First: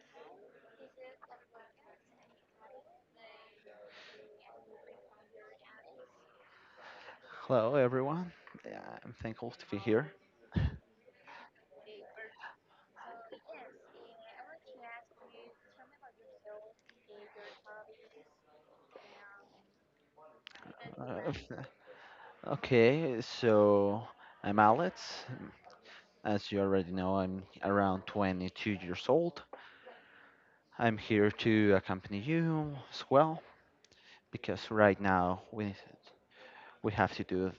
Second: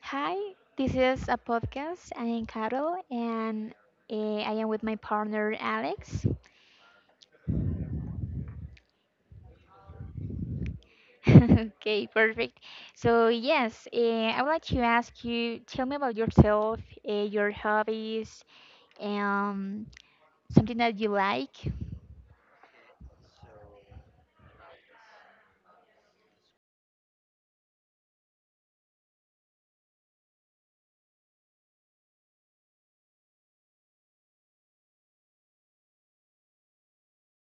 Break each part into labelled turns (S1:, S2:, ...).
S1: Hi, this is a podcast. I am Carol and I am with my partner Alex.
S2: Hello, everyone. Yeah, I'm thankful to be here.
S1: okay, perfect. So, yes, I would like to ask you tell me about yourself, your hobbies, um, something that you like.
S2: Uh, okay, so I'm Alex. As you already know, I'm around 22 years old. I'm here to accompany you as well because right now we have to do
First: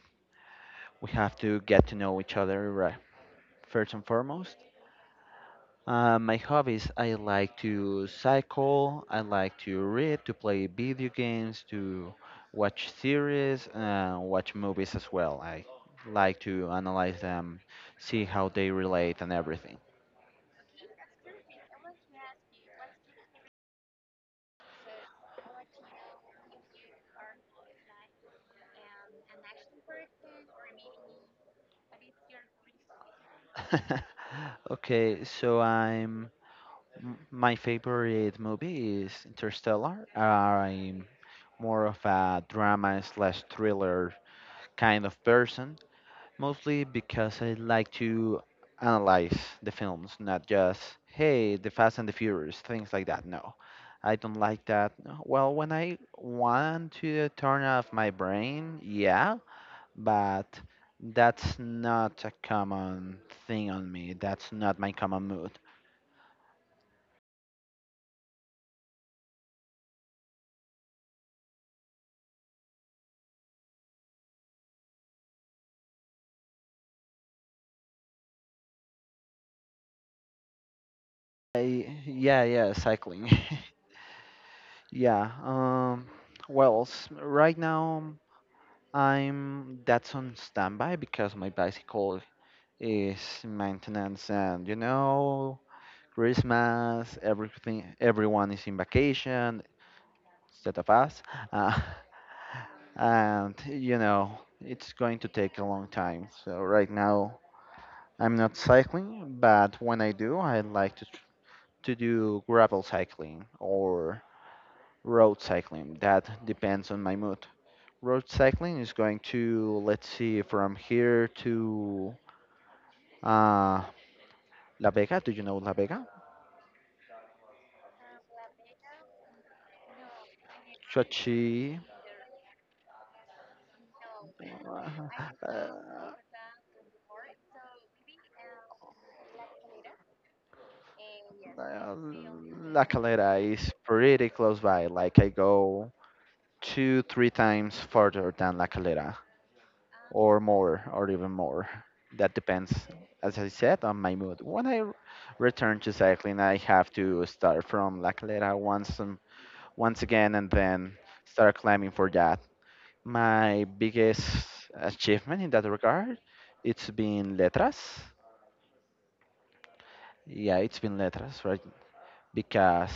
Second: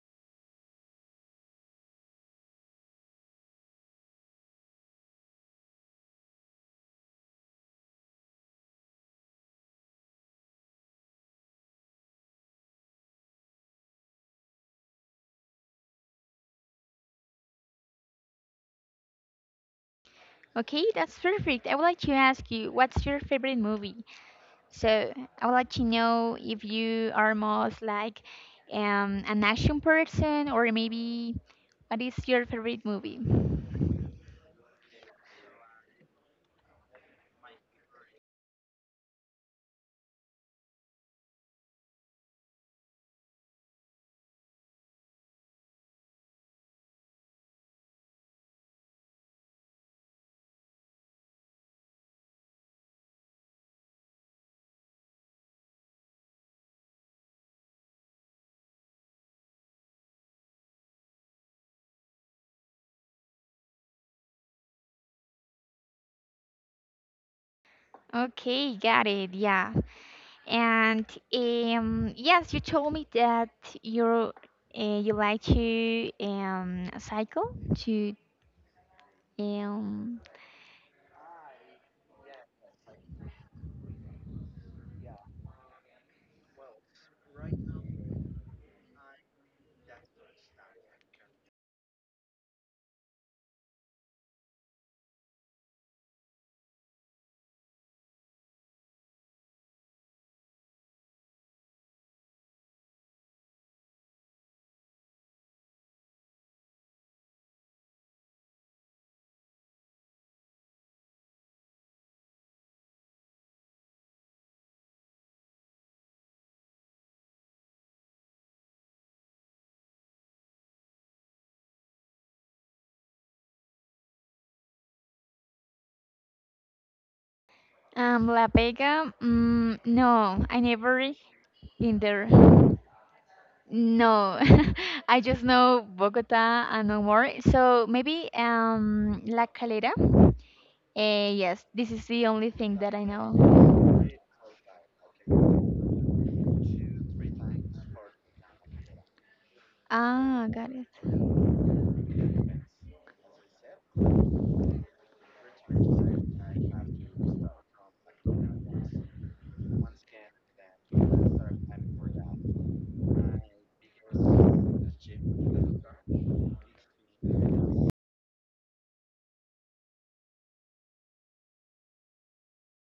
S2: we have to get to know each other right first and foremost. My hobbies, I like to cycle, I like to read, to play video games, to watch series, watch movies as well. I like to analyze them, see how they relate and everything.
S1: Okay, that's perfect. I would like to ask you what's your favorite movie? So I would like to know if you are most like an action person or maybe what is your favorite movie?
S2: Okay, so my favorite movie is Interstellar. I'm more of a drama slash thriller kind of person, mostly because I like to analyze the films, not just, hey, the Fast and the Furious, things like that. No, I don't like that. No. Well, when I want to turn off my brain, yeah, but that's not a common thing on me. That's not my common mood.
S1: Okay, got it. Yeah. And yes, you told me that you uh, you like to cycle to um,
S2: Yeah, yeah, cycling. yeah, well, right now I'm that's on standby because my bicycle is maintenance and you know Christmas, everything, everyone is in vacation instead of us, uh, and you know it's going to take a long time. So right now I'm not cycling, but when I do, I like to tr- to do gravel cycling or road cycling. That depends on my mood. Road cycling is going to let's see from here to uh, La Vega. Do you know La Vega?
S1: La Vega. Mm, no, I never
S2: Chochi.
S1: been there. No, I just know
S2: Uh,
S1: Bogota and no more. So maybe La Calera. Yes, this
S2: uh,
S1: is the only thing
S2: La
S1: that I know.
S2: Calera is pretty close by. Like I go two, three times further than La Calera, or
S1: Ah, got
S2: more,
S1: it.
S2: or even more. That depends, as I said, on my mood. Return to cycling, I have to start from La Calera once again, and then start climbing for that. My biggest achievement in that regard, it's been Letras. Yeah, it's been Letras, right? Because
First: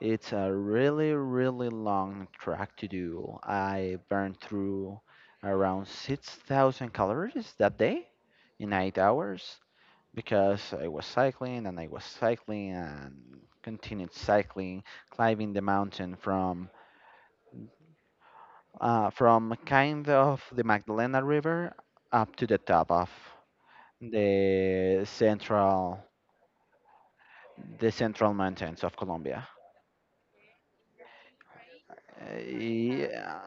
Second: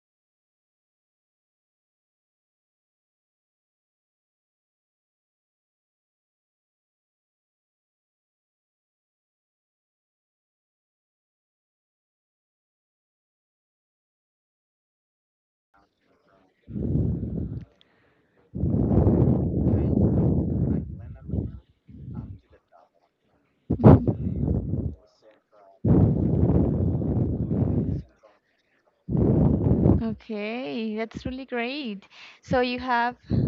S2: it's a really, really long track to do. I burned through around 6,000 calories that day in 8 hours because I was cycling and I was cycling and continued cycling, climbing the mountain from kind of the Magdalena River up to the top of the central the central mountains of Colombia.
S1: Mhm. Okay, that's really great.
S2: Uh,
S1: So you have
S2: yeah,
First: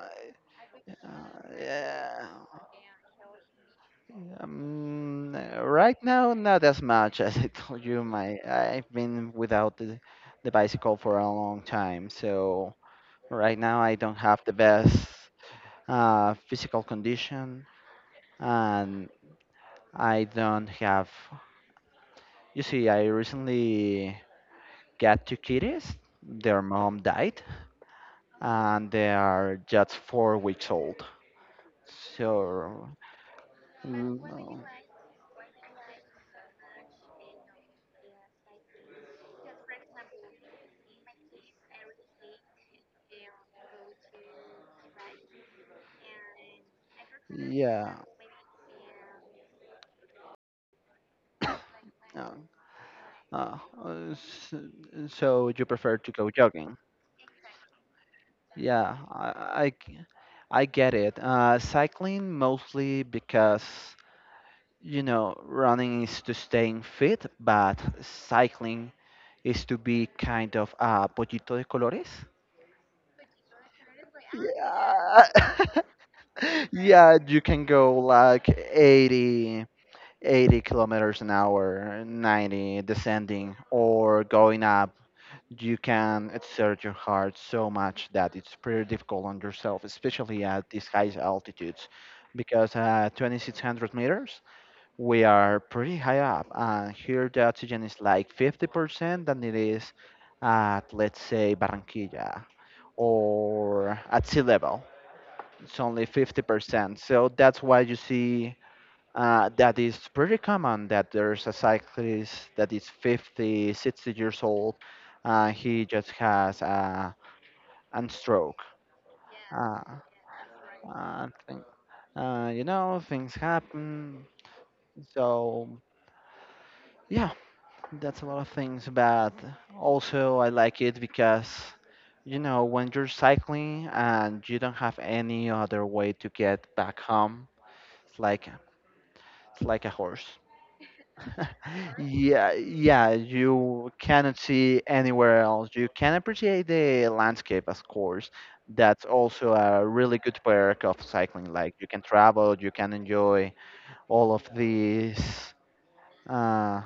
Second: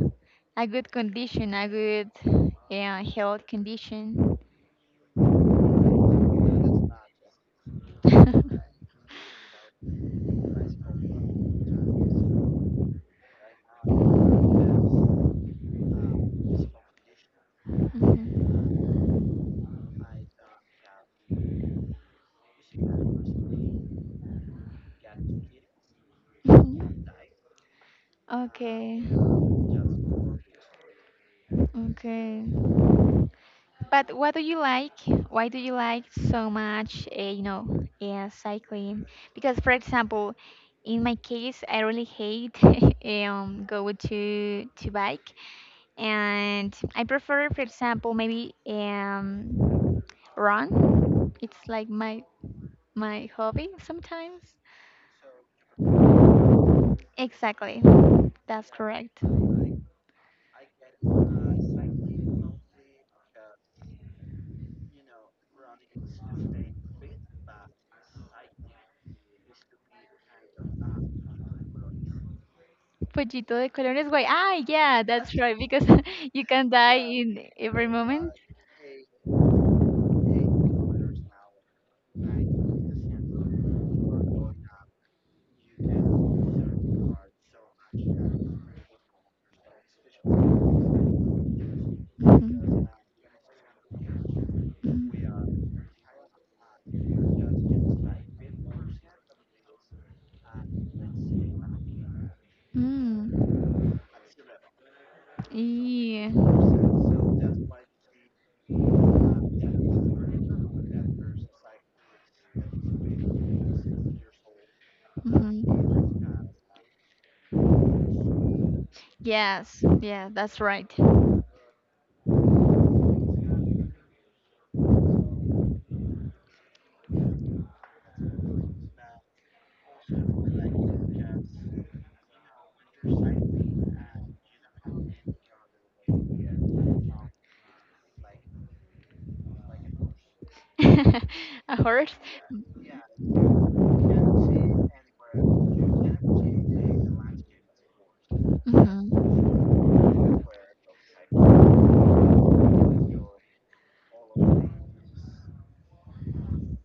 S1: a good
S2: Uh,
S1: condition, a good
S2: yeah.
S1: health condition.
S2: Um, right now, not as much as I told you. My I've been without the bicycle for a long time, so right now I don't have the best physical condition,
S1: Mhm.
S2: and I don't have. You see, I recently got two kitties. Their mom
S1: Mhm.
S2: died, and
S1: Okay,
S2: they are just 4 weeks old.
S1: okay.
S2: So,
S1: But what do
S2: mm,
S1: you like? Why do you like so much, yeah, cycling? Because, for example, in my case, I really hate go to bike, and I prefer, for
S2: yeah.
S1: example, maybe run. It's like my
S2: Yeah.
S1: my
S2: Uh,
S1: hobby
S2: uh, s-
S1: sometimes.
S2: so you prefer to go jogging?
S1: Exactly, that's
S2: Yeah,
S1: correct.
S2: I, I g- I get it. Cycling mostly because, you know, running is to staying fit, but cycling is to be kind of a pollito de colores.
S1: Pollito de colores, why? Ah, yeah,
S2: Yeah.
S1: that's right. Because you can die
S2: Yeah,
S1: in
S2: you can
S1: every
S2: go
S1: moment.
S2: like 80 kilometers an hour, 90 descending, or going up
S1: So
S2: you can exert your heart so much that it's pretty difficult on yourself, especially at these high altitudes. Because at 2600 meters, we are pretty high up, and here the oxygen is like 50% than it is at, let's say, Barranquilla or at sea level. It's only 50%. So that's why you see that is pretty common that there's a cyclist that is 50, 60 years old. He just has a, an stroke. Uh,
S1: yes, yeah, that's right.
S2: uh, thing, you know, things happen. So, yeah, that's a lot of things. But also, I like it because, you know, when you're cycling and you don't have any other way to get back home, it's like, it's like a horse.
S1: A horse?
S2: Yeah, yeah, you cannot see anywhere else. You can appreciate the landscape, of course. That's
S1: Hmm.
S2: also a really good perk of cycling. Like you can travel, you can enjoy all of these. Uh,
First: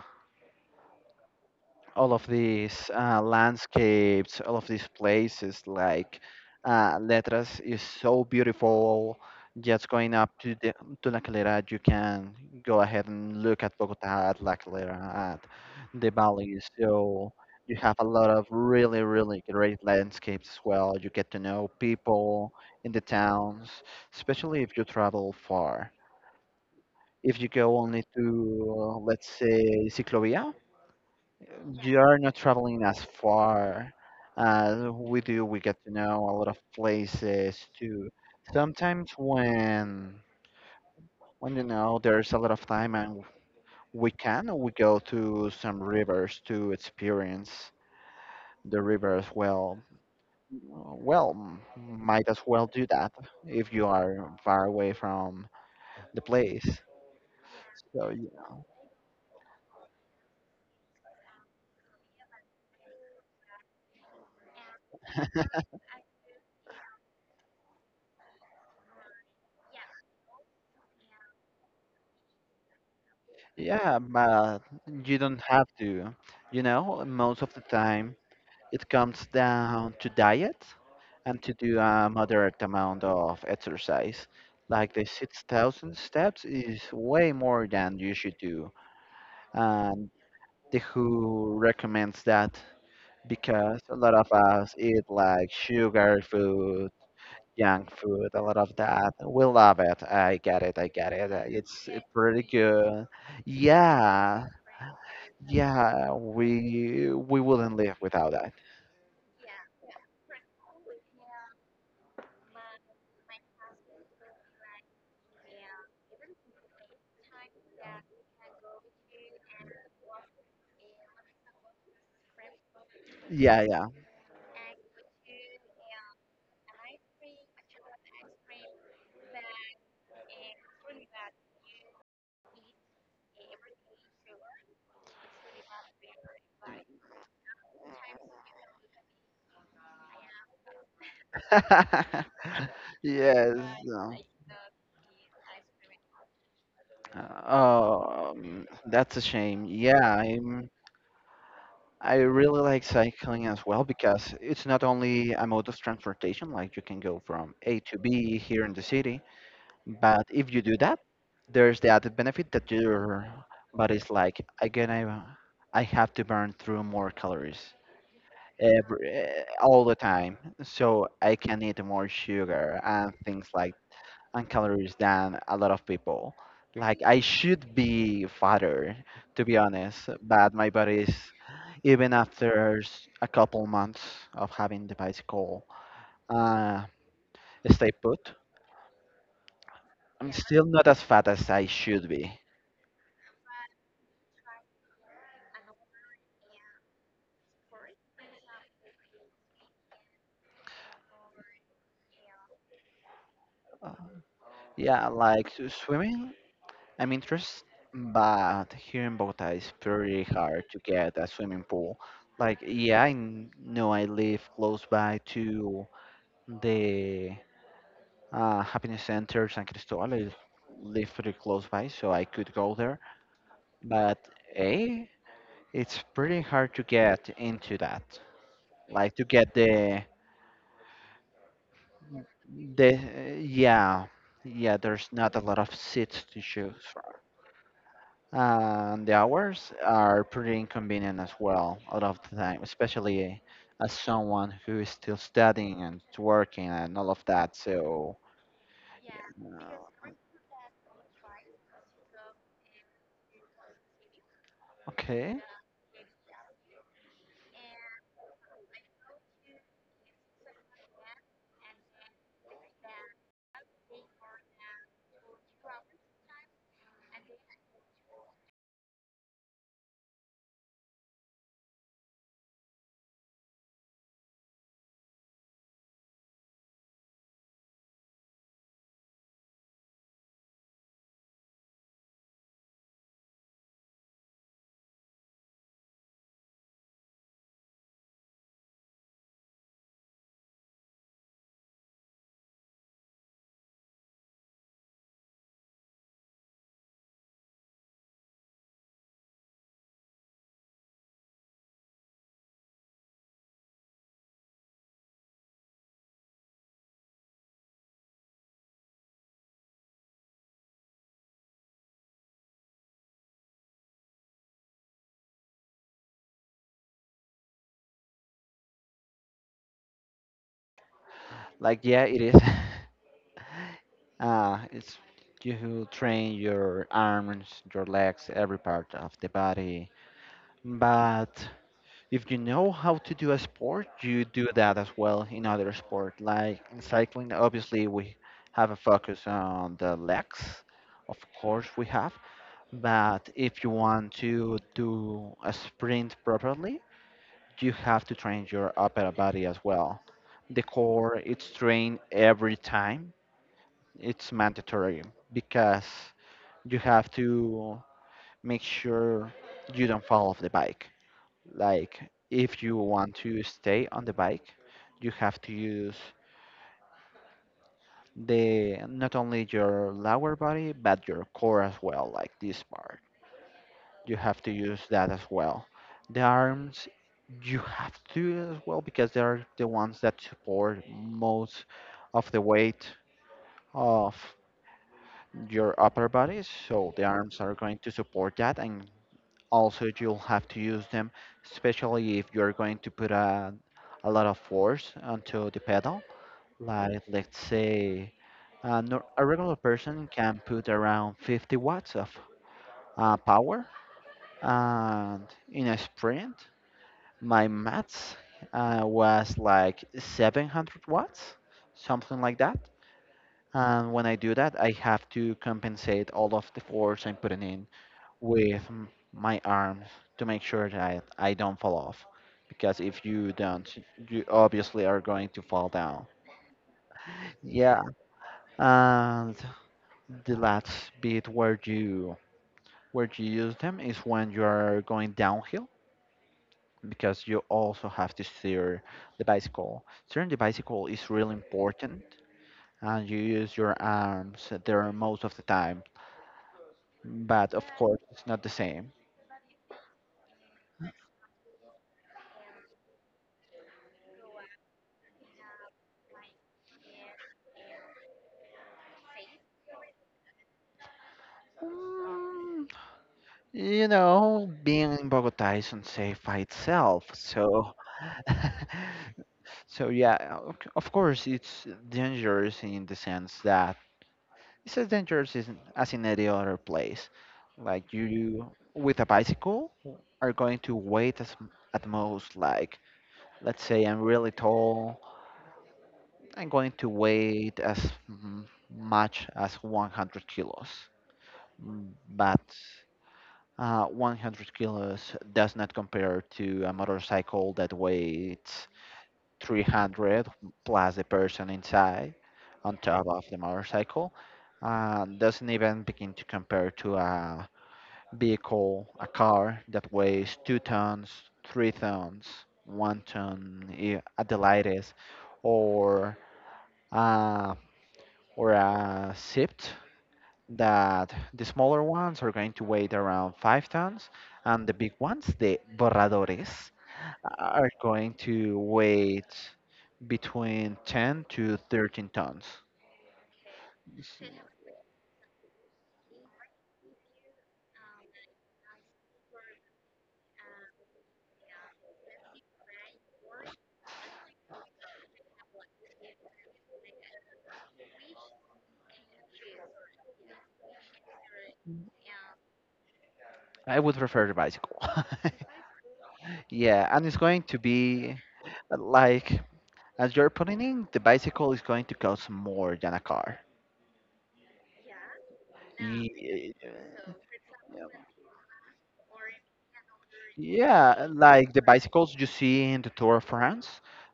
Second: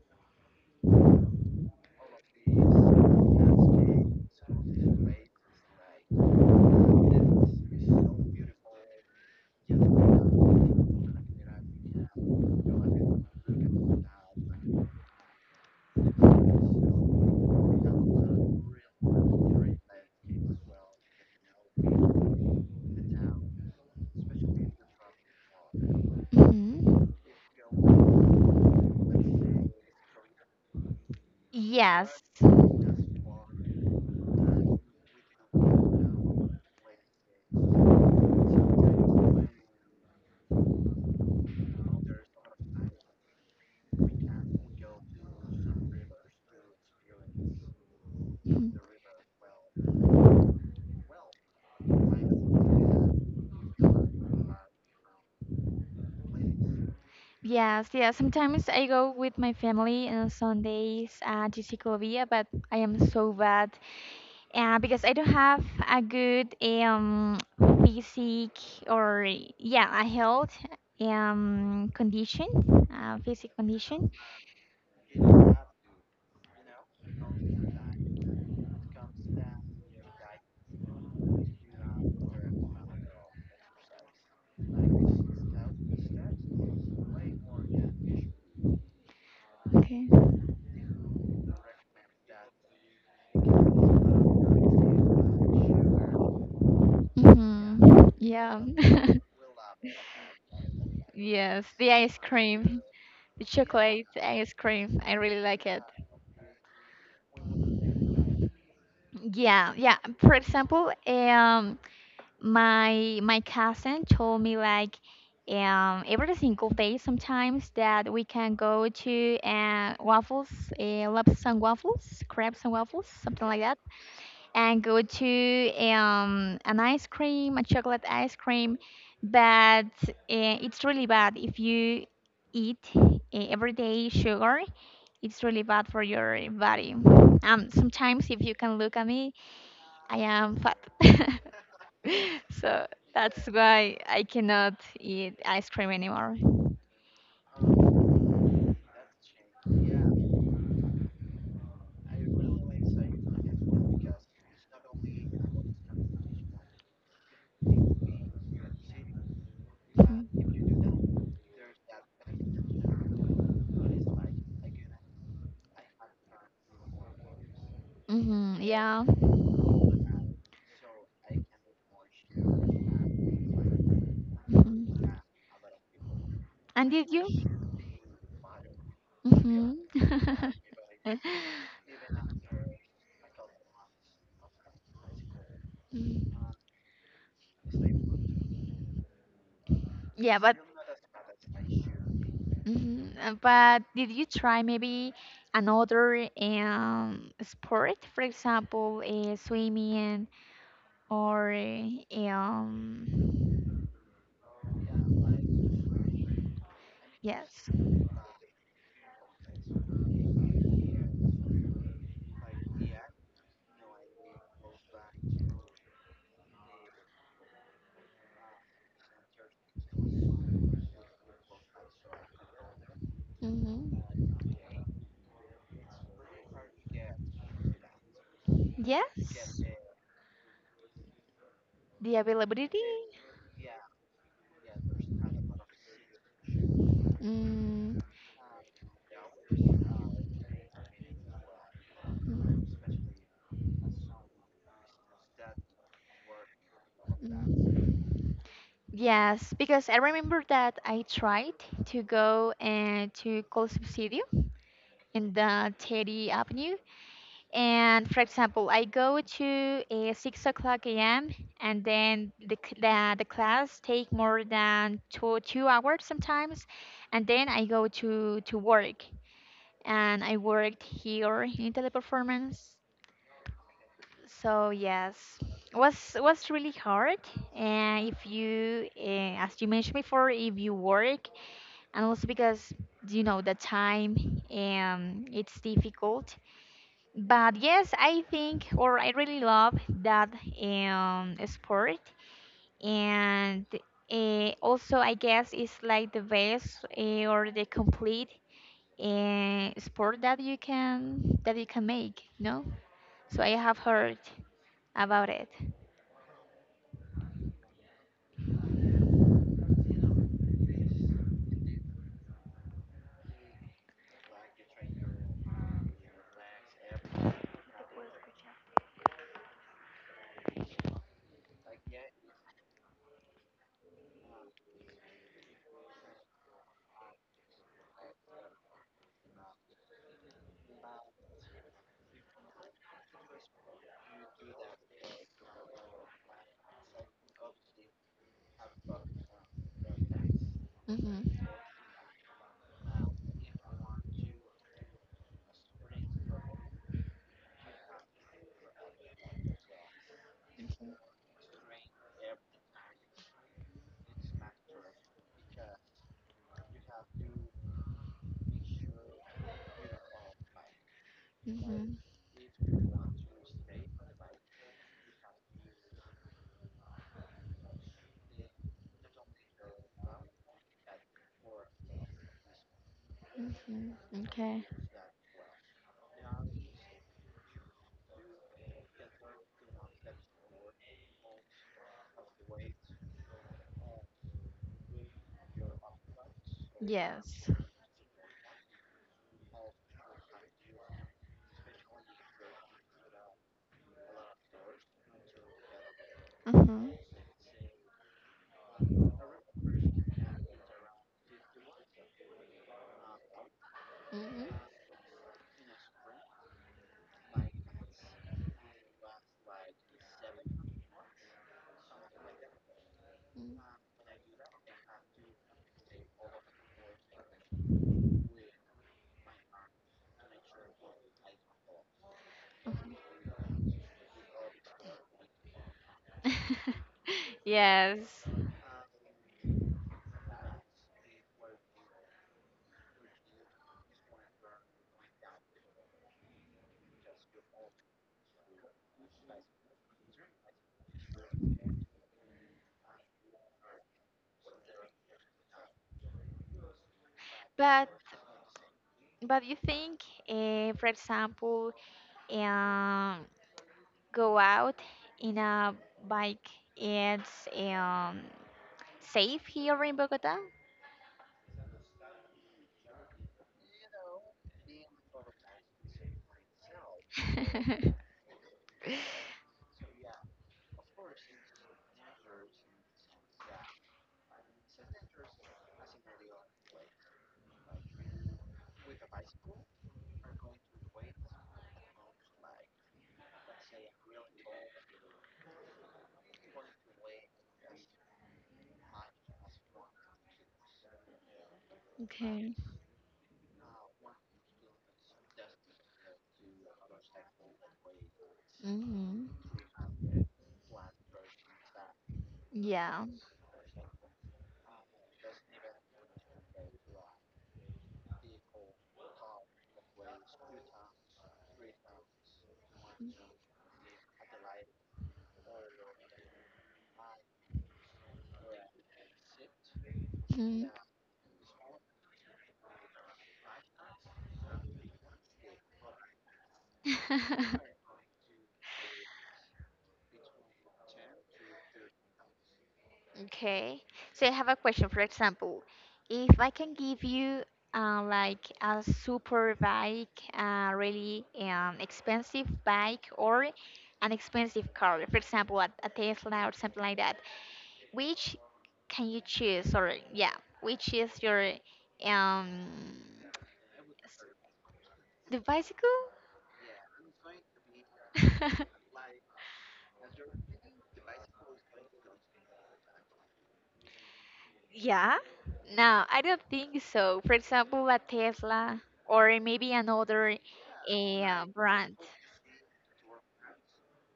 S2: all of these landscapes, all of these places. Like Letras is so beautiful. Just going up to to La Calera, you can go ahead and look at Bogota, at La Calera, at the valley. So you have a lot of really, really great landscapes as well. You get to know people in the towns, especially if you travel far.
S1: Hmm.
S2: If you go only to, let's say, Ciclovia,
S1: Yes.
S2: you're not traveling as far as we do. We get to know a lot of places too. Sometimes when you know there's a lot of time and
S1: Mhm.
S2: we go to some rivers to experience the river as well. Well, might as well do that if you are far away from the place.
S1: Yes,
S2: So
S1: yeah.
S2: yeah,
S1: Sometimes I go with my family on Sundays to Segovia, but I am so bad because I don't have a good physique or yeah a health condition, physique
S2: yeah,
S1: condition.
S2: but you don't have to. You know, most of the time it comes down to diet and to do a moderate amount of exercise. Like the 6,000 steps is way more than you should do.
S1: Okay.
S2: And the WHO recommends that because a lot of us eat like sugar food, junk
S1: Hmm.
S2: food, a lot
S1: Yeah.
S2: of that. We love it. I get it. I get it.
S1: Yes,
S2: It's
S1: the ice
S2: pretty
S1: cream,
S2: good.
S1: the chocolate
S2: Yeah.
S1: ice cream. I really like it.
S2: Yeah. We wouldn't live without that.
S1: Yeah, yeah. For example, my cousin told me like every single day sometimes that we can go to waffles, Lobster and waffles, crepes and waffles, something like that,
S2: Yeah.
S1: and go to an ice cream, a chocolate ice cream. But it's really bad if you eat every day sugar, it's really bad for your body. Sometimes if you can look at me, I am fat.
S2: Yeah.
S1: So that's
S2: Yes.
S1: why
S2: uh,
S1: I cannot eat ice cream anymore.
S2: That's a shame. I really like cycling as well because it's not only a mode of transportation, like you can go from A to B here in the city, but if you do that, there's the added benefit that your body's like, again, I have to burn through more calories
S1: Mm-hmm, yeah.
S2: every all the time, so I can eat more sugar and things like and calories
S1: Hmm.
S2: than a lot of people.
S1: And
S2: Like
S1: did
S2: I
S1: you?
S2: should be fatter, to be
S1: Mm-hmm.
S2: honest, but my body is even after a couple months of having the bicycle uh, stay put. I'm
S1: Yeah, but
S2: still not as fat as I should be.
S1: Mhm. But did you try maybe another sport, for example, swimming or
S2: Uh, Swimming, I'm interested,
S1: yes,
S2: but here in Bogota it's pretty hard to get a swimming pool. Like, know I live close by to the Happiness Center San Cristobal. I live pretty close by, so I could go there.
S1: hmm,
S2: But A, it's pretty hard to get into that. Like to get
S1: yes,
S2: the
S1: the availability.
S2: the yeah yeah. There's not a lot of seats to choose from.
S1: Mm.
S2: And the hours are pretty inconvenient as well, a lot of the time,
S1: Mm.
S2: especially as someone who is still studying and working and all of that. So,
S1: Yes, because I
S2: uh,
S1: remember that I tried to go to Col Subsidio in
S2: okay,
S1: the Teddy Avenue. And for example, I go to 6 o'clock a.m. and then the, c- the class take more than two two hours sometimes, and then I go to work and I worked here in Teleperformance. So yes, was really hard. And if you, as you mentioned before, if you work, and also because you know the time, it's difficult. But yes, I think, or I really love that sport, and also I guess it's like the best or the complete sport that you can make. No, so I have heard about it.
S2: like yeah, it is. It's you who train your arms, your legs, every part of the body. But if you know how to do a sport, you do that as well in other sport. Like in cycling, obviously we have a focus on the legs. Of
S1: Mhm.
S2: course we have. But if you want to do a sprint properly, you have to train your upper body as well. The core, it's trained every time. It's mandatory because you have to make sure you don't fall off the bike.
S1: Mhm.
S2: Like if you want to stay on the bike, you have to use the not only your lower body but your core as well, like this part.
S1: Mhm.
S2: You have to
S1: Okay.
S2: use that as well. The arms you have to as well because they're the ones that support most of the weight of your upper body. So the arms
S1: Yes.
S2: are going to support that and also, you'll have to use them, especially if you're going to put a lot of force onto the pedal.
S1: Mhm.
S2: Like, let's say, a, nor- a regular person can put around 50 watts of power.
S1: Mm-hmm.
S2: And in a sprint, my max was like 700 watts, something like that. And when I do that, I have to compensate all of the force I'm putting in with m- my arms to make sure that I don't fall off. Because if you don't, you obviously are going to fall down. Yeah,
S1: yes.
S2: and the last bit where you use them is when you are going downhill because you also have to steer the bicycle. Steering the bicycle is really important, and you use your arms there most of the time. But of
S1: But
S2: course, it's not the same.
S1: but you think, for example, and go out in a bike. It's safe here in Bogota.
S2: You know, being in Bogota isn't safe by itself, so so yeah, of course it's dangerous in the sense that it's as dangerous as in any other place. Like you with a bicycle are going to wait at most like let's say I'm really tall, I'm going to wait as much as 100 kilos. Mm, But
S1: Okay.
S2: 100 kilos does not compare to a motorcycle that weighs
S1: Hmm.
S2: 300 plus the person inside on
S1: Yeah.
S2: top of the motorcycle. Doesn't even begin to compare to a vehicle, a car that weighs 2 tons, 3 tons, at the lightest, or, uh, or a Sift
S1: Mhm.
S2: that the smaller ones are going to weigh around 5 tons, and the big ones, the borradores, are going to weigh between 10 to 13 tons.
S1: okay. So I have a question. For example, if I can give you like a super bike, a really expensive bike, or an expensive car, for example, a Tesla or something like that, which can you choose or yeah which is your um
S2: I would prefer the bicycle.
S1: the bicycle
S2: Yeah, and it's going to be uh, like, as you're putting in, the bicycle is going to cost more than a car.
S1: Yeah. No, I don't
S2: Ye-
S1: think so. For example, a Tesla or maybe another
S2: Yeah, like the
S1: brand.
S2: bicycles you see in the Tour of France,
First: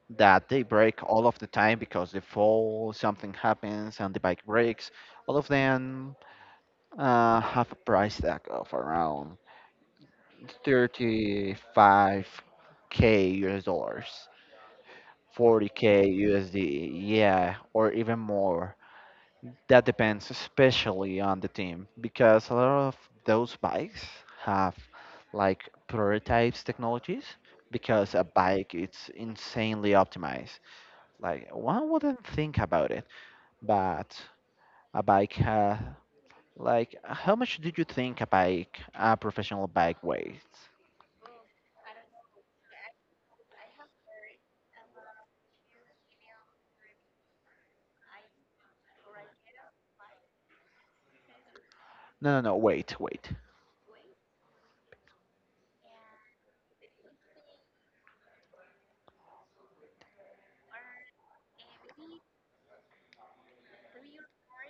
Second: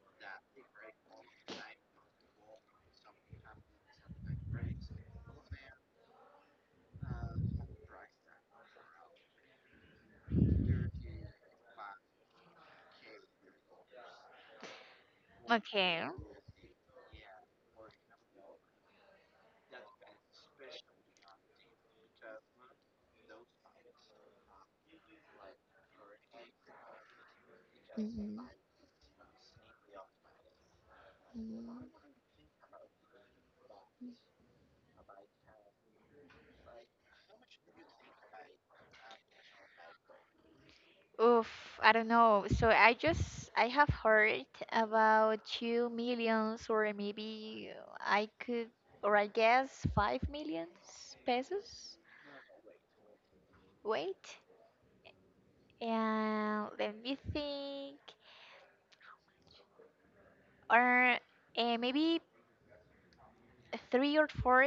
S2: that they break all of the time because they fall, something happens, and the bike breaks. All of them have a price tag of around 35k US dollars,
S1: Okay.
S2: 40k USD, yeah, or even more. That depends especially on the team because a lot of those bikes have like prototypes technologies because a
S1: Mhm.
S2: bike it's insanely optimized. Like
S1: Mm.
S2: one wouldn't think about it, but a bike ha like how much did you think a professional bike weighs?
S1: Oof, I don't know. So I have heard about two millions, or maybe I could, or I guess, five millions pesos.
S2: No, no, no, wait, wait.
S1: Wait. And let me think. Or maybe three or four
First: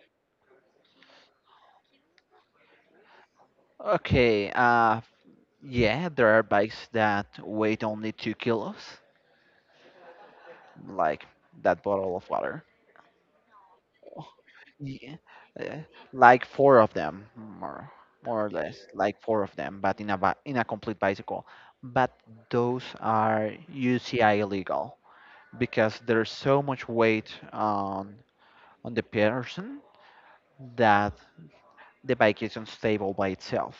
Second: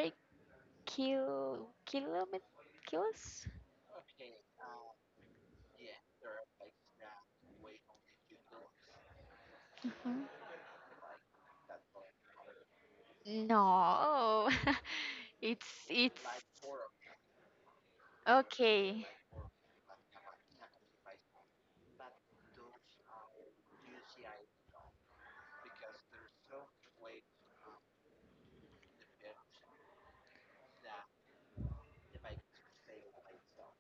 S1: kil kilomet kilos?
S2: Okay, yeah, there are bikes that weigh only 2 kilos,
S1: Mhm.
S2: like that bottle of water.
S1: No,
S2: Yeah,
S1: it's
S2: uh,
S1: it's
S2: like 4 of them, more or less,
S1: okay.
S2: like 4 of them, but in a complete bicycle. But those are UCI illegal because there's so much weight on the person that the bike is unstable by itself.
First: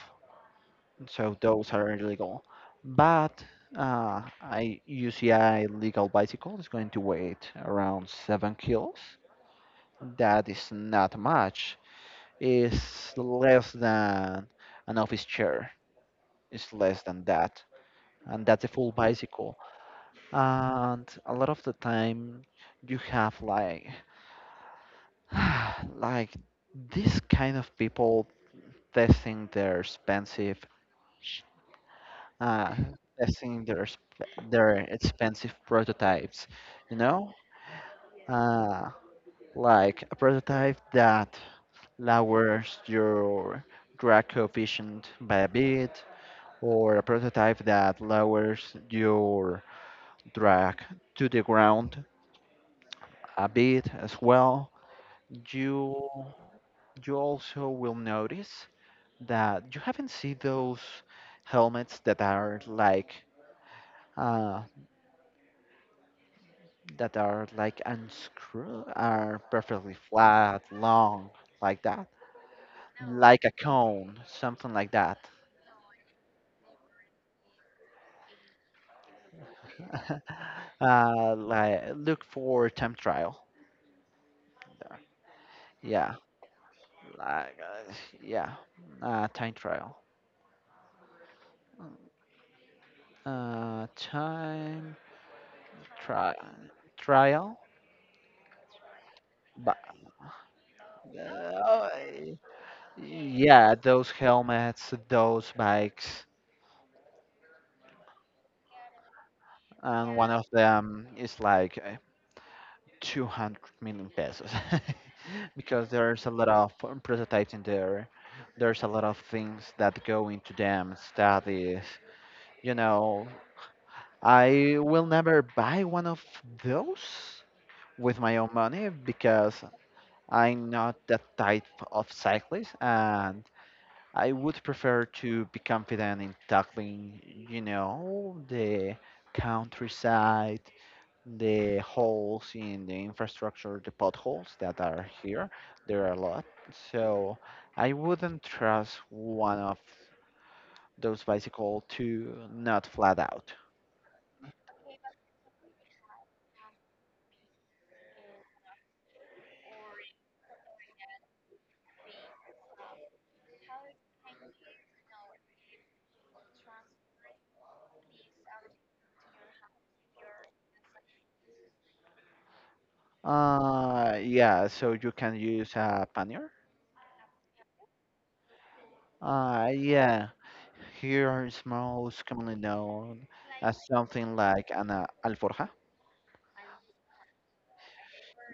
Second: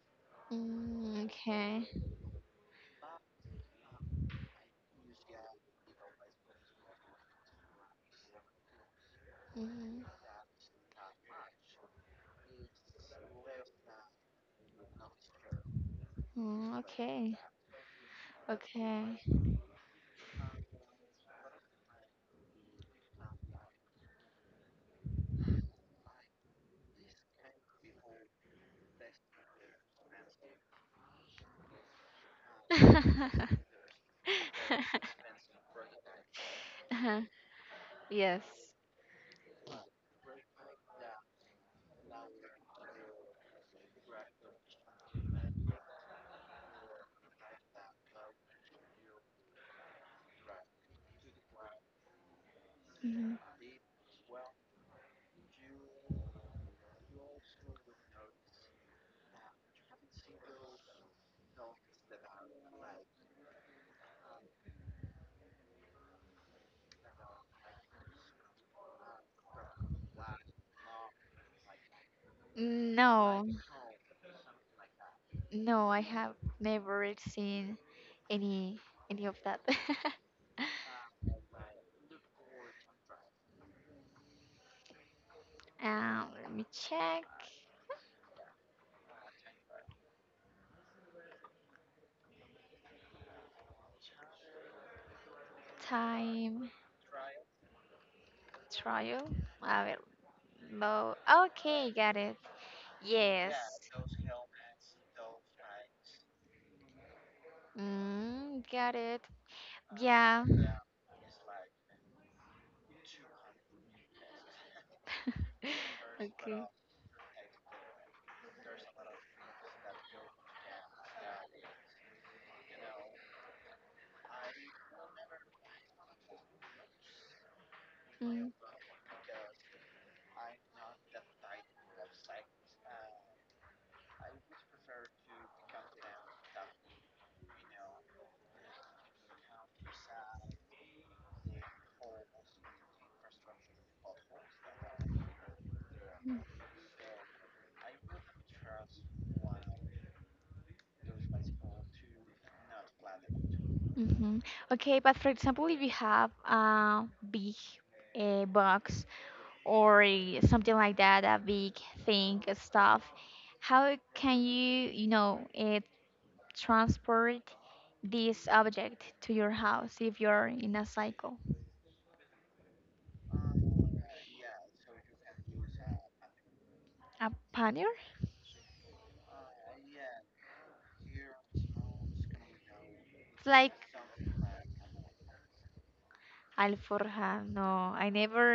S1: Mm,
S2: So those
S1: okay.
S2: are illegal. But uh, a UCI legal bicycle is going to weight around 7 kilos.
S1: Mhm.
S2: That is not much, is less than an office chair. It's
S1: Mm,
S2: less than
S1: okay.
S2: that, and that's a full
S1: Okay.
S2: bicycle. And a lot of the time, you have like like this kind of people testing their expensive sh- uh, testing their their expensive prototypes. You
S1: Uh-huh.
S2: know,
S1: Yes.
S2: uh, like a prototype that lowers your drag coefficient by a bit, or a prototype that lowers your drag to the ground
S1: Mhm.
S2: a bit as well. You you also will notice that you haven't seen those helmets uh, that are like unscrew, are perfectly flat, long like that, like
S1: No,
S2: a cone, something like that.
S1: no, I have never seen any any of that.
S2: Like look for time trial. Yeah,
S1: Let me check.
S2: like uh, yeah, time trial. Time tri
S1: Time
S2: Trial,
S1: trial.
S2: but
S1: I will mo- Okay,
S2: uh,
S1: got it. Yes.
S2: yeah, those helmets, those bikes,
S1: Mm, got it.
S2: and one
S1: Yeah.
S2: of them is like 200 million pesos because there's a lot
S1: Okay.
S2: of prototypes in there. There's a lot of things that go into them, studies. You know, I will never buy one of those with my own
S1: Mm-hmm.
S2: money because I'm not that type of cyclist, and I would prefer to be confident in tackling, you know, the countryside, the holes in the infrastructure, the potholes that are here. There are a lot. So I wouldn't trust one of those bicycle to not flat out.
S1: Mm-hmm. Okay, but for example, if you have a big box or something like that, a big thing, stuff, how can you, transport this object to your house if you're in a cycle.
S2: Yeah, so you can use a pannier.
S1: A pannier?
S2: Yeah. Here are most commonly known
S1: It's like
S2: as something like an alforja.
S1: alforja. No, I never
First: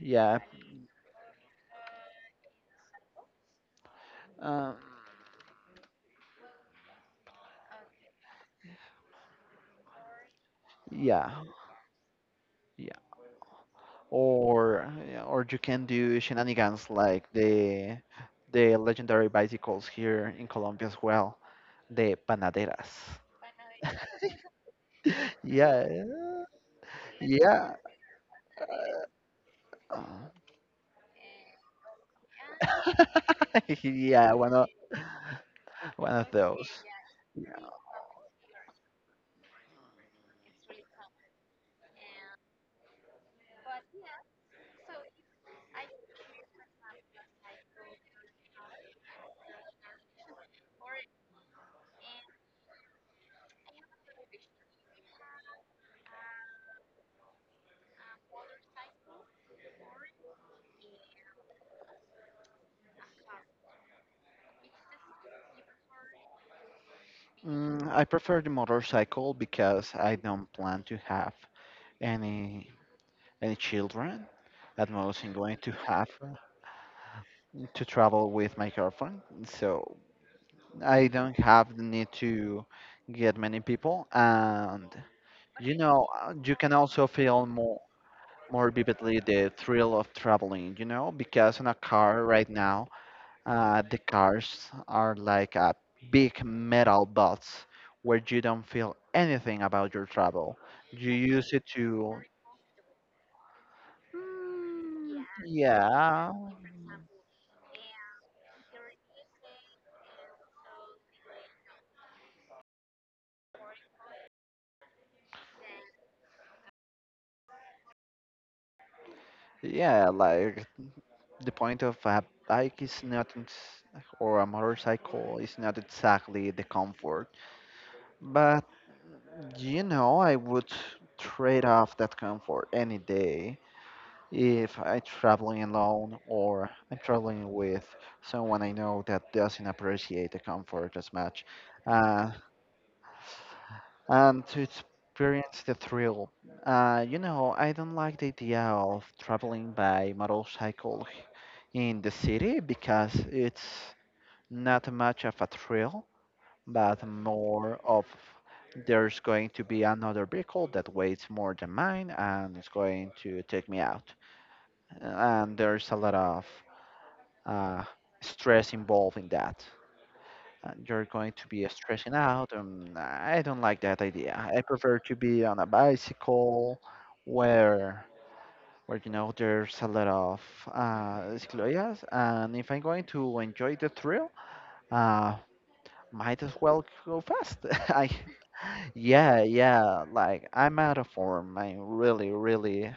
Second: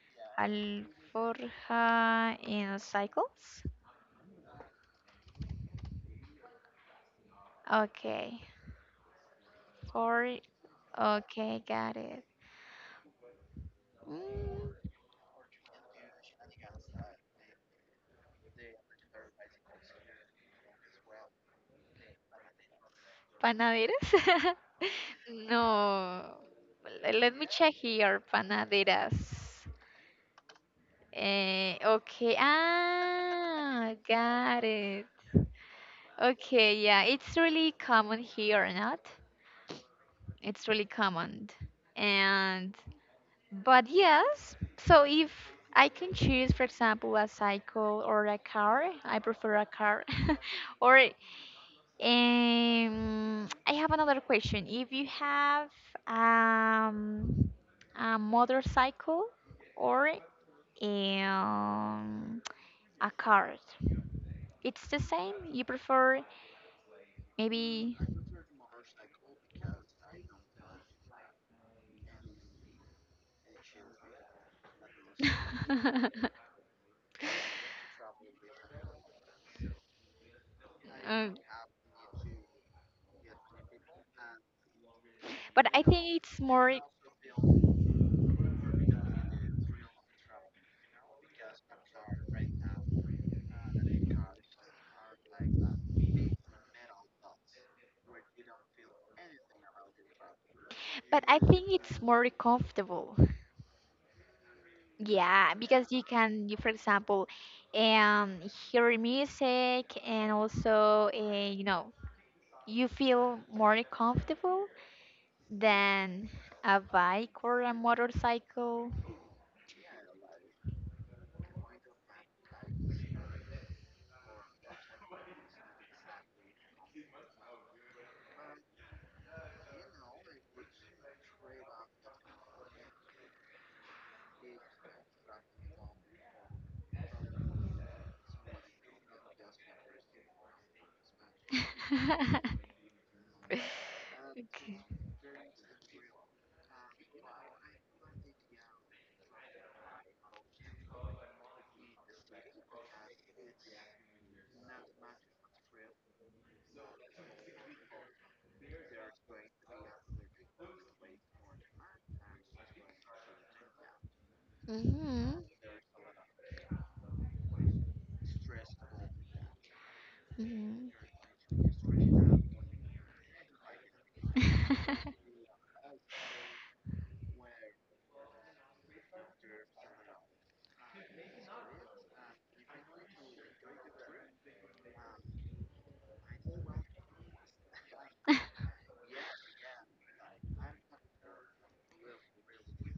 S2: Yeah,
S1: alforja in cycles.
S2: um,
S1: Okay. Or
S2: yeah,
S1: okay, got it.
S2: yeah.
S1: Mm,
S2: Or yeah, or you can do shenanigans like the legendary bicycles here in Colombia as well, the panaderas.
S1: panaderas?
S2: Yeah,
S1: No, let me
S2: yeah,
S1: check here. Panaderas. Eh, okay, ah,
S2: yeah. One
S1: got
S2: of
S1: it. Okay,
S2: those.
S1: yeah, it's really common here or not. It's really common. And but yes, so if I can choose, for example, a cycle or a car, I prefer a car. Or I have another question. If you have um, a motorcycle or um, a car, it's the same. You prefer
S2: Mm,
S1: maybe.
S2: I prefer the motorcycle because I don't plan to have any any children. At most I'm going to have to travel with my girlfriend, so I
S1: Um,
S2: don't have the need to get many people. And
S1: but
S2: you
S1: I
S2: know,
S1: think it's
S2: you can
S1: more.
S2: also feel more vividly the thrill of traveling, you know, because in a car right now the cars are like a big metal box where you don't feel anything about your travel. You
S1: But I
S2: use it
S1: think it's
S2: to...
S1: more comfortable.
S2: Mm,
S1: Yeah, because you
S2: yeah.
S1: can, for example, um, hear music and also, you feel more comfortable than a bike or a motorcycle.
S2: Yeah, like the point of bike is not, ex- a motorcycle is not exactly the comfort. But you know, I would trade off that comfort any day if I'm traveling alone or I'm traveling with someone I know that doesn't appreciate the comfort as much. Uh, and to
S1: Okay.
S2: experience the thrill. You know, I don't like the idea of traveling by motorcycle in the city because it's not much of a thrill, but more of there's going to be another vehicle that weighs more than mine and it's going to take me out.
S1: Mhm.
S2: And there's a lot of uh, stress involved in that.
S1: Mhm.
S2: You're going to be stressing out, and I don't like that idea. I prefer to be on a bicycle where you know there's a lot of cicloias, and if I'm going to enjoy the thrill, uh might as well go fast. I Yeah, yeah, like I'm out of form, I'm really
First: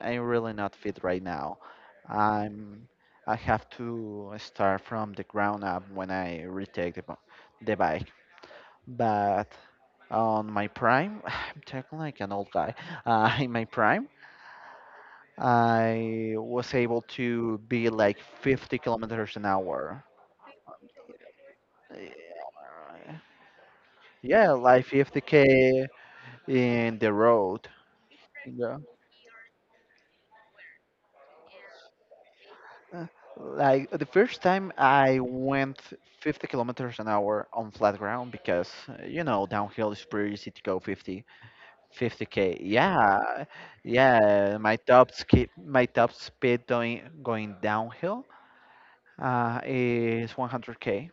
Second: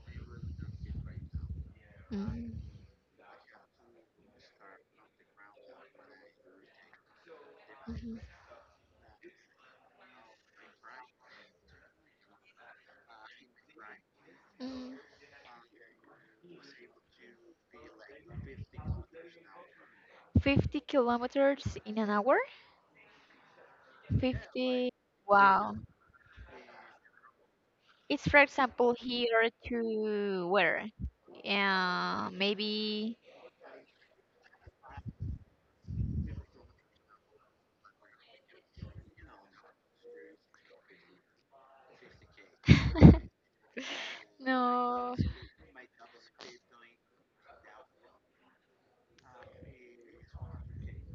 S2: I'm really not fit right now.
S1: Mhm.
S2: i'm I have to start from the ground up when I retake the bike.
S1: Mhm.
S2: But on my prime, I'm talking like an old guy, in my prime
S1: Mm.
S2: I was able to be like 50 kilometers an hour.
S1: 50 kilometers in an hour?
S2: Yeah, like
S1: 50. Wow.
S2: 50k in the road.
S1: It's, for
S2: Yeah.
S1: example, here to where?
S2: Uh,
S1: Maybe.
S2: Like the first time I went 50 kilometers an hour on flat ground, because you know downhill is pretty easy to go 50, 50k. Yeah. Yeah,
S1: No.
S2: my top speed going downhill is 100k.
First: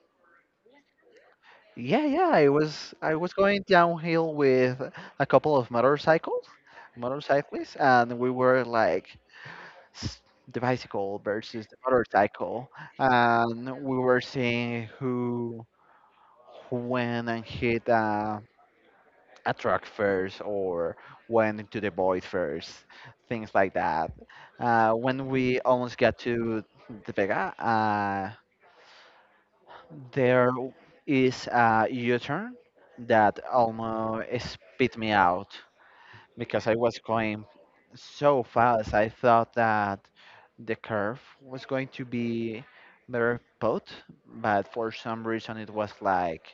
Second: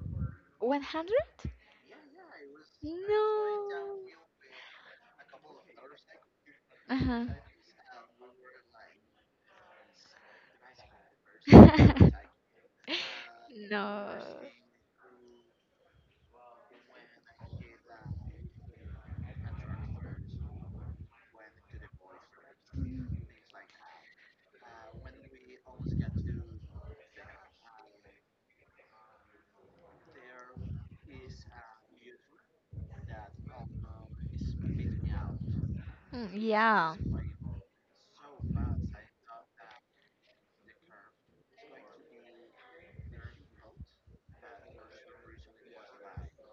S1: 100?
S2: Yeah, yeah, I
S1: No.
S2: was going downhill with a couple of motorcycles,
S1: Uh-huh.
S2: motorcyclists, and we were like s- the bicycle versus the motorcycle, and we
S1: No.
S2: were seeing who went and hit a truck first, or went into the void first, things like that. When we almost got to the Vega, there is a U-turn that almost spit me out,
S1: Mm,
S2: because I
S1: yeah.
S2: was going so fast. I thought that the curve was going to be better put, but for some reason it was like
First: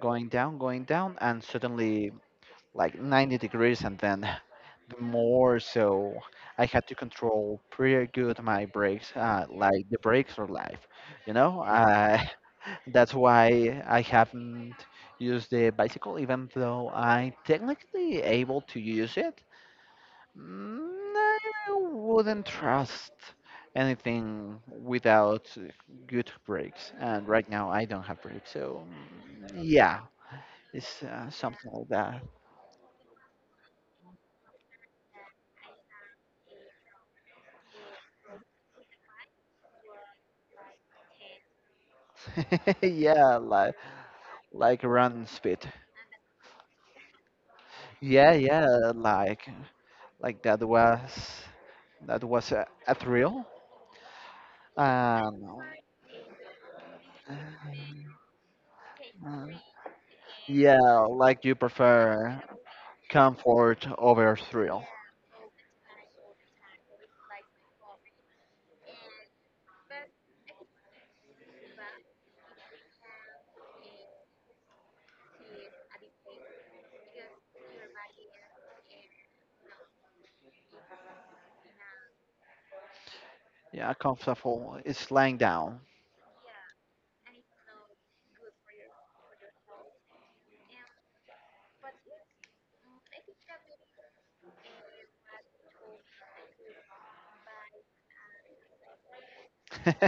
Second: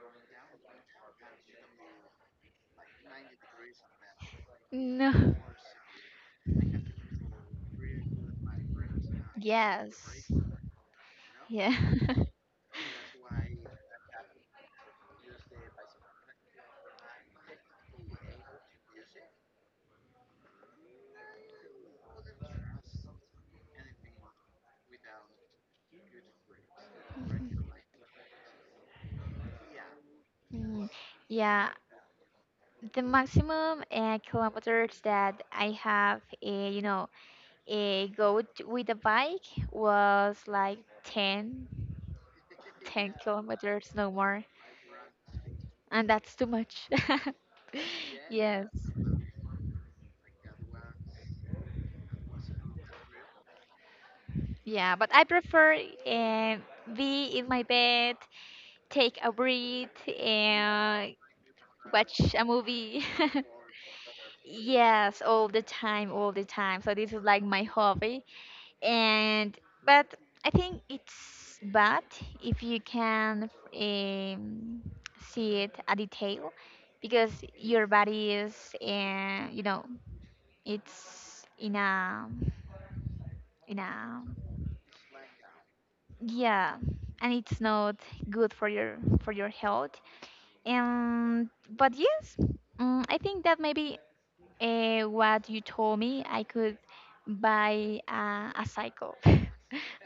S2: going down, and suddenly like 90 degrees, and then the
S1: No.
S2: more so I had to control pretty good my brakes. Like
S1: Yes.
S2: the brakes are life, you know.
S1: Yeah.
S2: That's why I haven't used the bicycle. Even though I'm technically able to use it, mm, I wouldn't trust anything without good brakes, and right now I don't have brakes. So mm, yeah,
S1: Mm.
S2: it's something
S1: Yeah,
S2: like
S1: the maximum kilometers that I have, with a bike was like 10,
S2: that.
S1: 10
S2: Yeah, like
S1: kilometers, no more.
S2: run speed.
S1: And that's too much.
S2: Yeah, yeah,
S1: Yes.
S2: like that was a thrill.
S1: Yeah, but I
S2: Um,
S1: prefer uh, be in my bed, take a
S2: uh,
S1: breath,
S2: yeah, like you
S1: watch
S2: prefer
S1: a movie.
S2: comfort over thrill.
S1: Yes, all the time, all the time. So this is like my hobby. And but I think it's bad if you can um, see it a detail because your body is it's in a in
S2: Yeah,
S1: a
S2: comfortable is lying down.
S1: yeah, and it's not good for your health. And but yes, I think that maybe what you told me, I could buy a cycle,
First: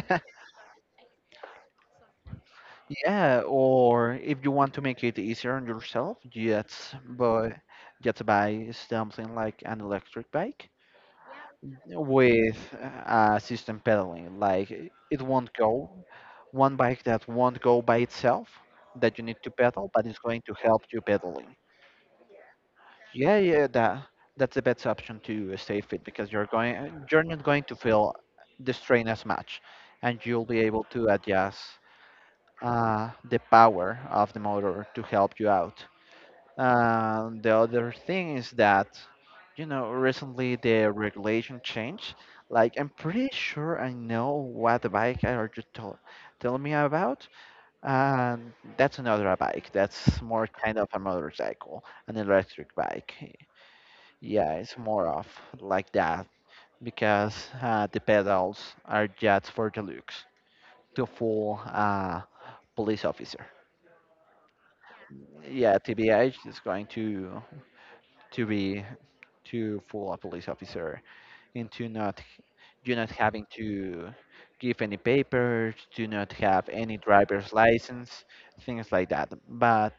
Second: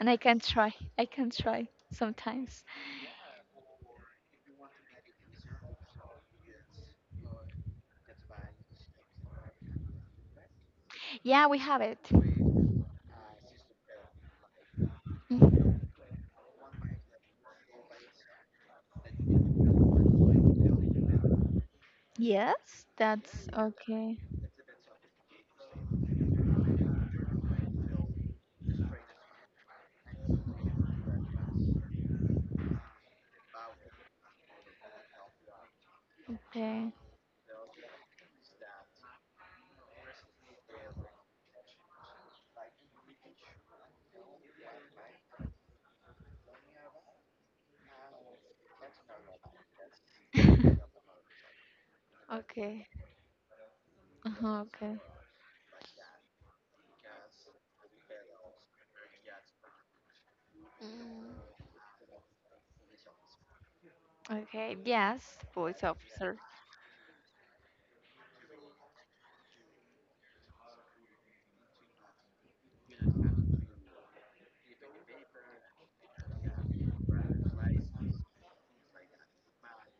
S1: and I can try. I can try sometimes.
S2: Yeah, or if you want to make it easier on yourself, just buy something like an electric bike
S1: Yeah, we have it.
S2: with system pedaling. Like it won't
S1: Mhm.
S2: go, one bike that won't go by itself, that you need to pedal, but it's going to help you pedaling.
S1: Yes,
S2: Yeah,
S1: that's
S2: yeah,
S1: okay.
S2: that's the best option to stay fit because you're not going to feel the strain as much, and you'll be able to adjust the power of the motor to help you out.
S1: Okay.
S2: The other thing is that, you know, recently the regulation changed. Like, I'm pretty sure I know what bike are you tell me about. And that's another bike. That's more kind of a motorcycle, an electric
S1: Okay.
S2: bike. Yeah,
S1: Uh-huh,
S2: it's
S1: okay.
S2: more of like that, because the pedals are just for the looks, to
S1: Mm,
S2: fool a police officer.
S1: okay. Yes,
S2: Yeah,
S1: police
S2: TBH
S1: officer.
S2: is going to be to fool a police officer into not you not having to give any papers, do not have any driver's license, things like that. But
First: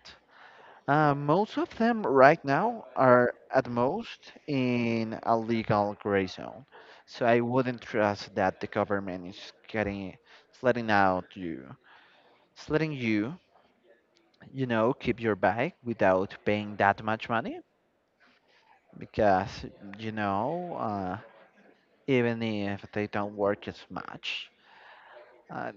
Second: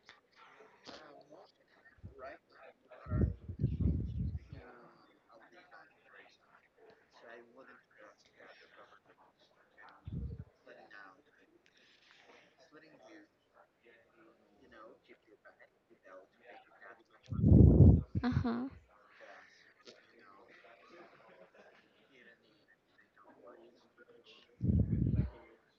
S2: most of them right now are at most in a legal gray zone. So I wouldn't trust that the government is letting out you, it's letting you, you know, keep your bike without paying that much money,
S1: Uh-huh.
S2: because you know, even if they don't work as much, uh,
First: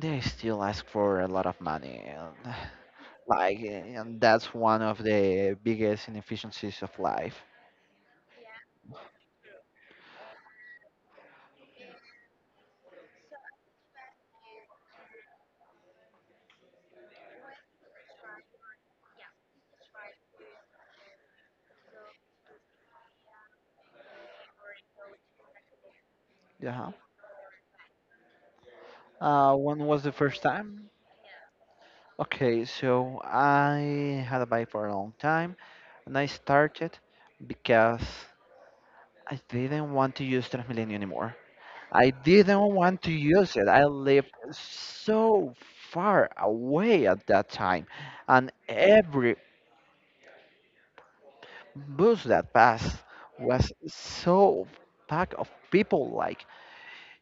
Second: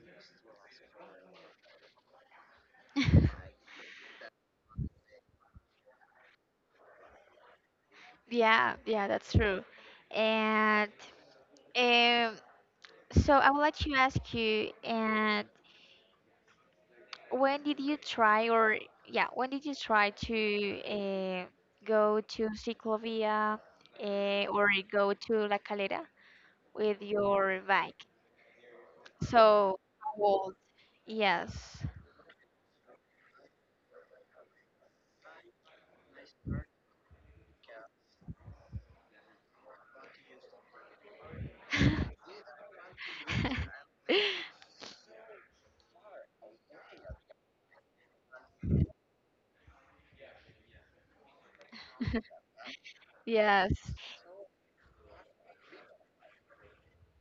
S2: they still ask for a lot of money. And like, and that's one of the biggest inefficiencies of life.
S1: Yeah. Yeah, that's true. And um, so I would like to ask you, and when did you try, or yeah, when did you try to go to Ciclovia, or go to La Calera
S2: Yeah.
S1: with your bike?
S2: When
S1: So
S2: was the
S1: how
S2: first
S1: old?
S2: time?
S1: Yes.
S2: Okay, so I had a bike for a long time, and I started because I didn't want to use Transmilenio anymore. I didn't want to use it. I lived so far away at that time, and every bus that passed was
S1: Yes.
S2: so packed of people. Like,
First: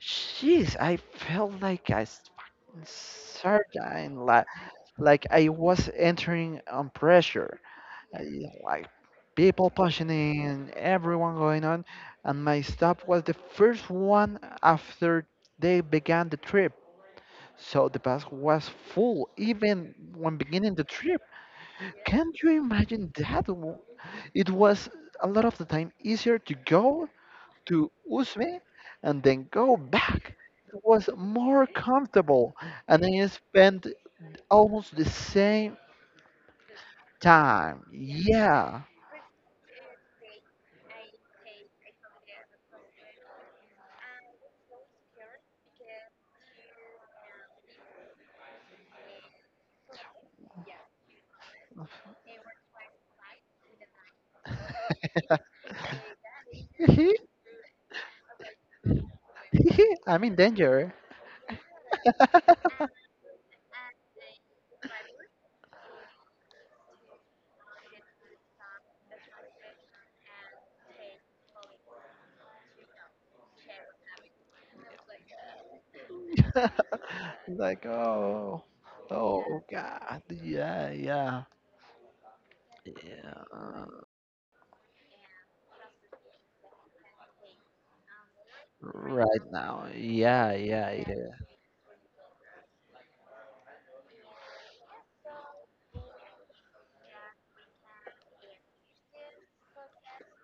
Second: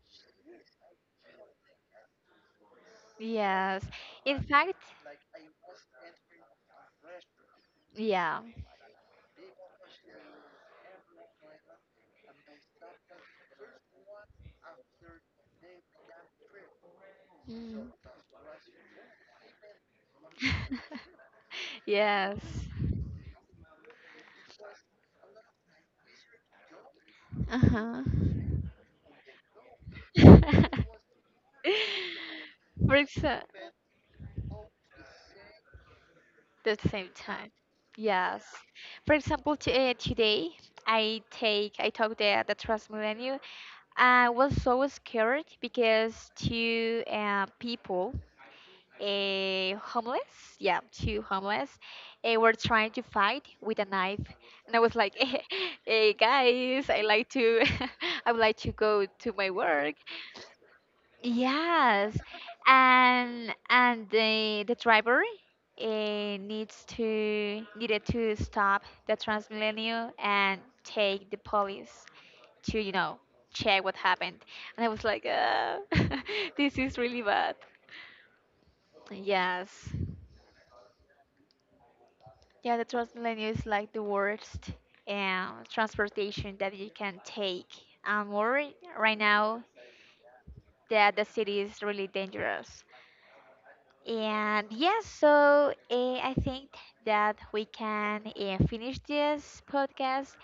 S2: jeez, I felt like a
S1: Yes.
S2: sardine,
S1: In fact,
S2: like I was entering on pressure. I,
S1: yeah.
S2: like, people pushing in, everyone going on, and my stop was the first one after they began the trip. So
S1: Mm.
S2: the bus was full even when beginning the trip. Can't
S1: Yes.
S2: you imagine that? It was a lot of the time easier to go to
S1: Uh-huh.
S2: Usme and then go back. It was more comfortable,
S1: For
S2: and then you
S1: exa
S2: spent almost the same
S1: The same time.
S2: time.
S1: Yes.
S2: Yeah.
S1: For example, today I took the Transmilenio. I was so scared because two people, homeless, yeah, two homeless, were trying to fight with a knife, and I was like, "Hey guys, I like to, I would like to go to my work,
S2: I'm in danger.
S1: Yes, and the driver needs to needed to stop the Transmilenio and take the police to check what happened. And I was like, this is really bad.
S2: Like, oh, oh
S1: Yes,
S2: God. Yeah, yeah.
S1: yeah, the Transmilenio is like
S2: Yeah.
S1: the worst transportation that you can take. Or right
S2: Right
S1: now
S2: now. Yeah, yeah, it
S1: that the city is really dangerous. And yes, so I think that we can finish this podcast.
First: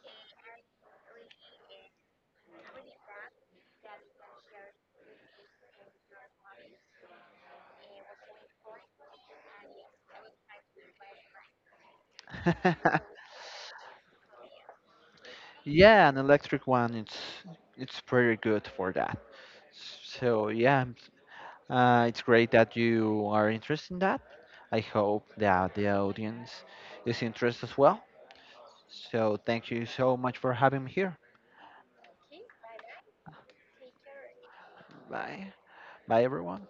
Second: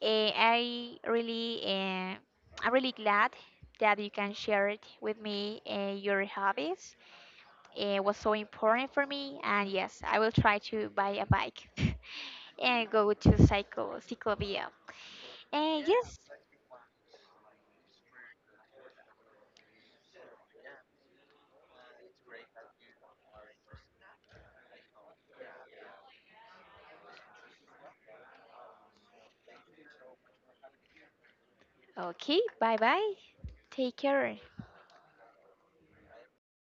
S1: I really, I'm really glad that you can share it with me. Your hobbies. It was so important for me, and yes, I will try to buy a bike and
S2: is.
S1: go to cycle Ciclovia. And
S2: Yeah, an
S1: yes,
S2: electric one. It's pretty good for that. So yeah, it's great that you are interested in that. I hope that the audience is interested as well. So thank you so much for having me here.
S1: okay, bye bye. Take care.
S2: Bye, bye everyone.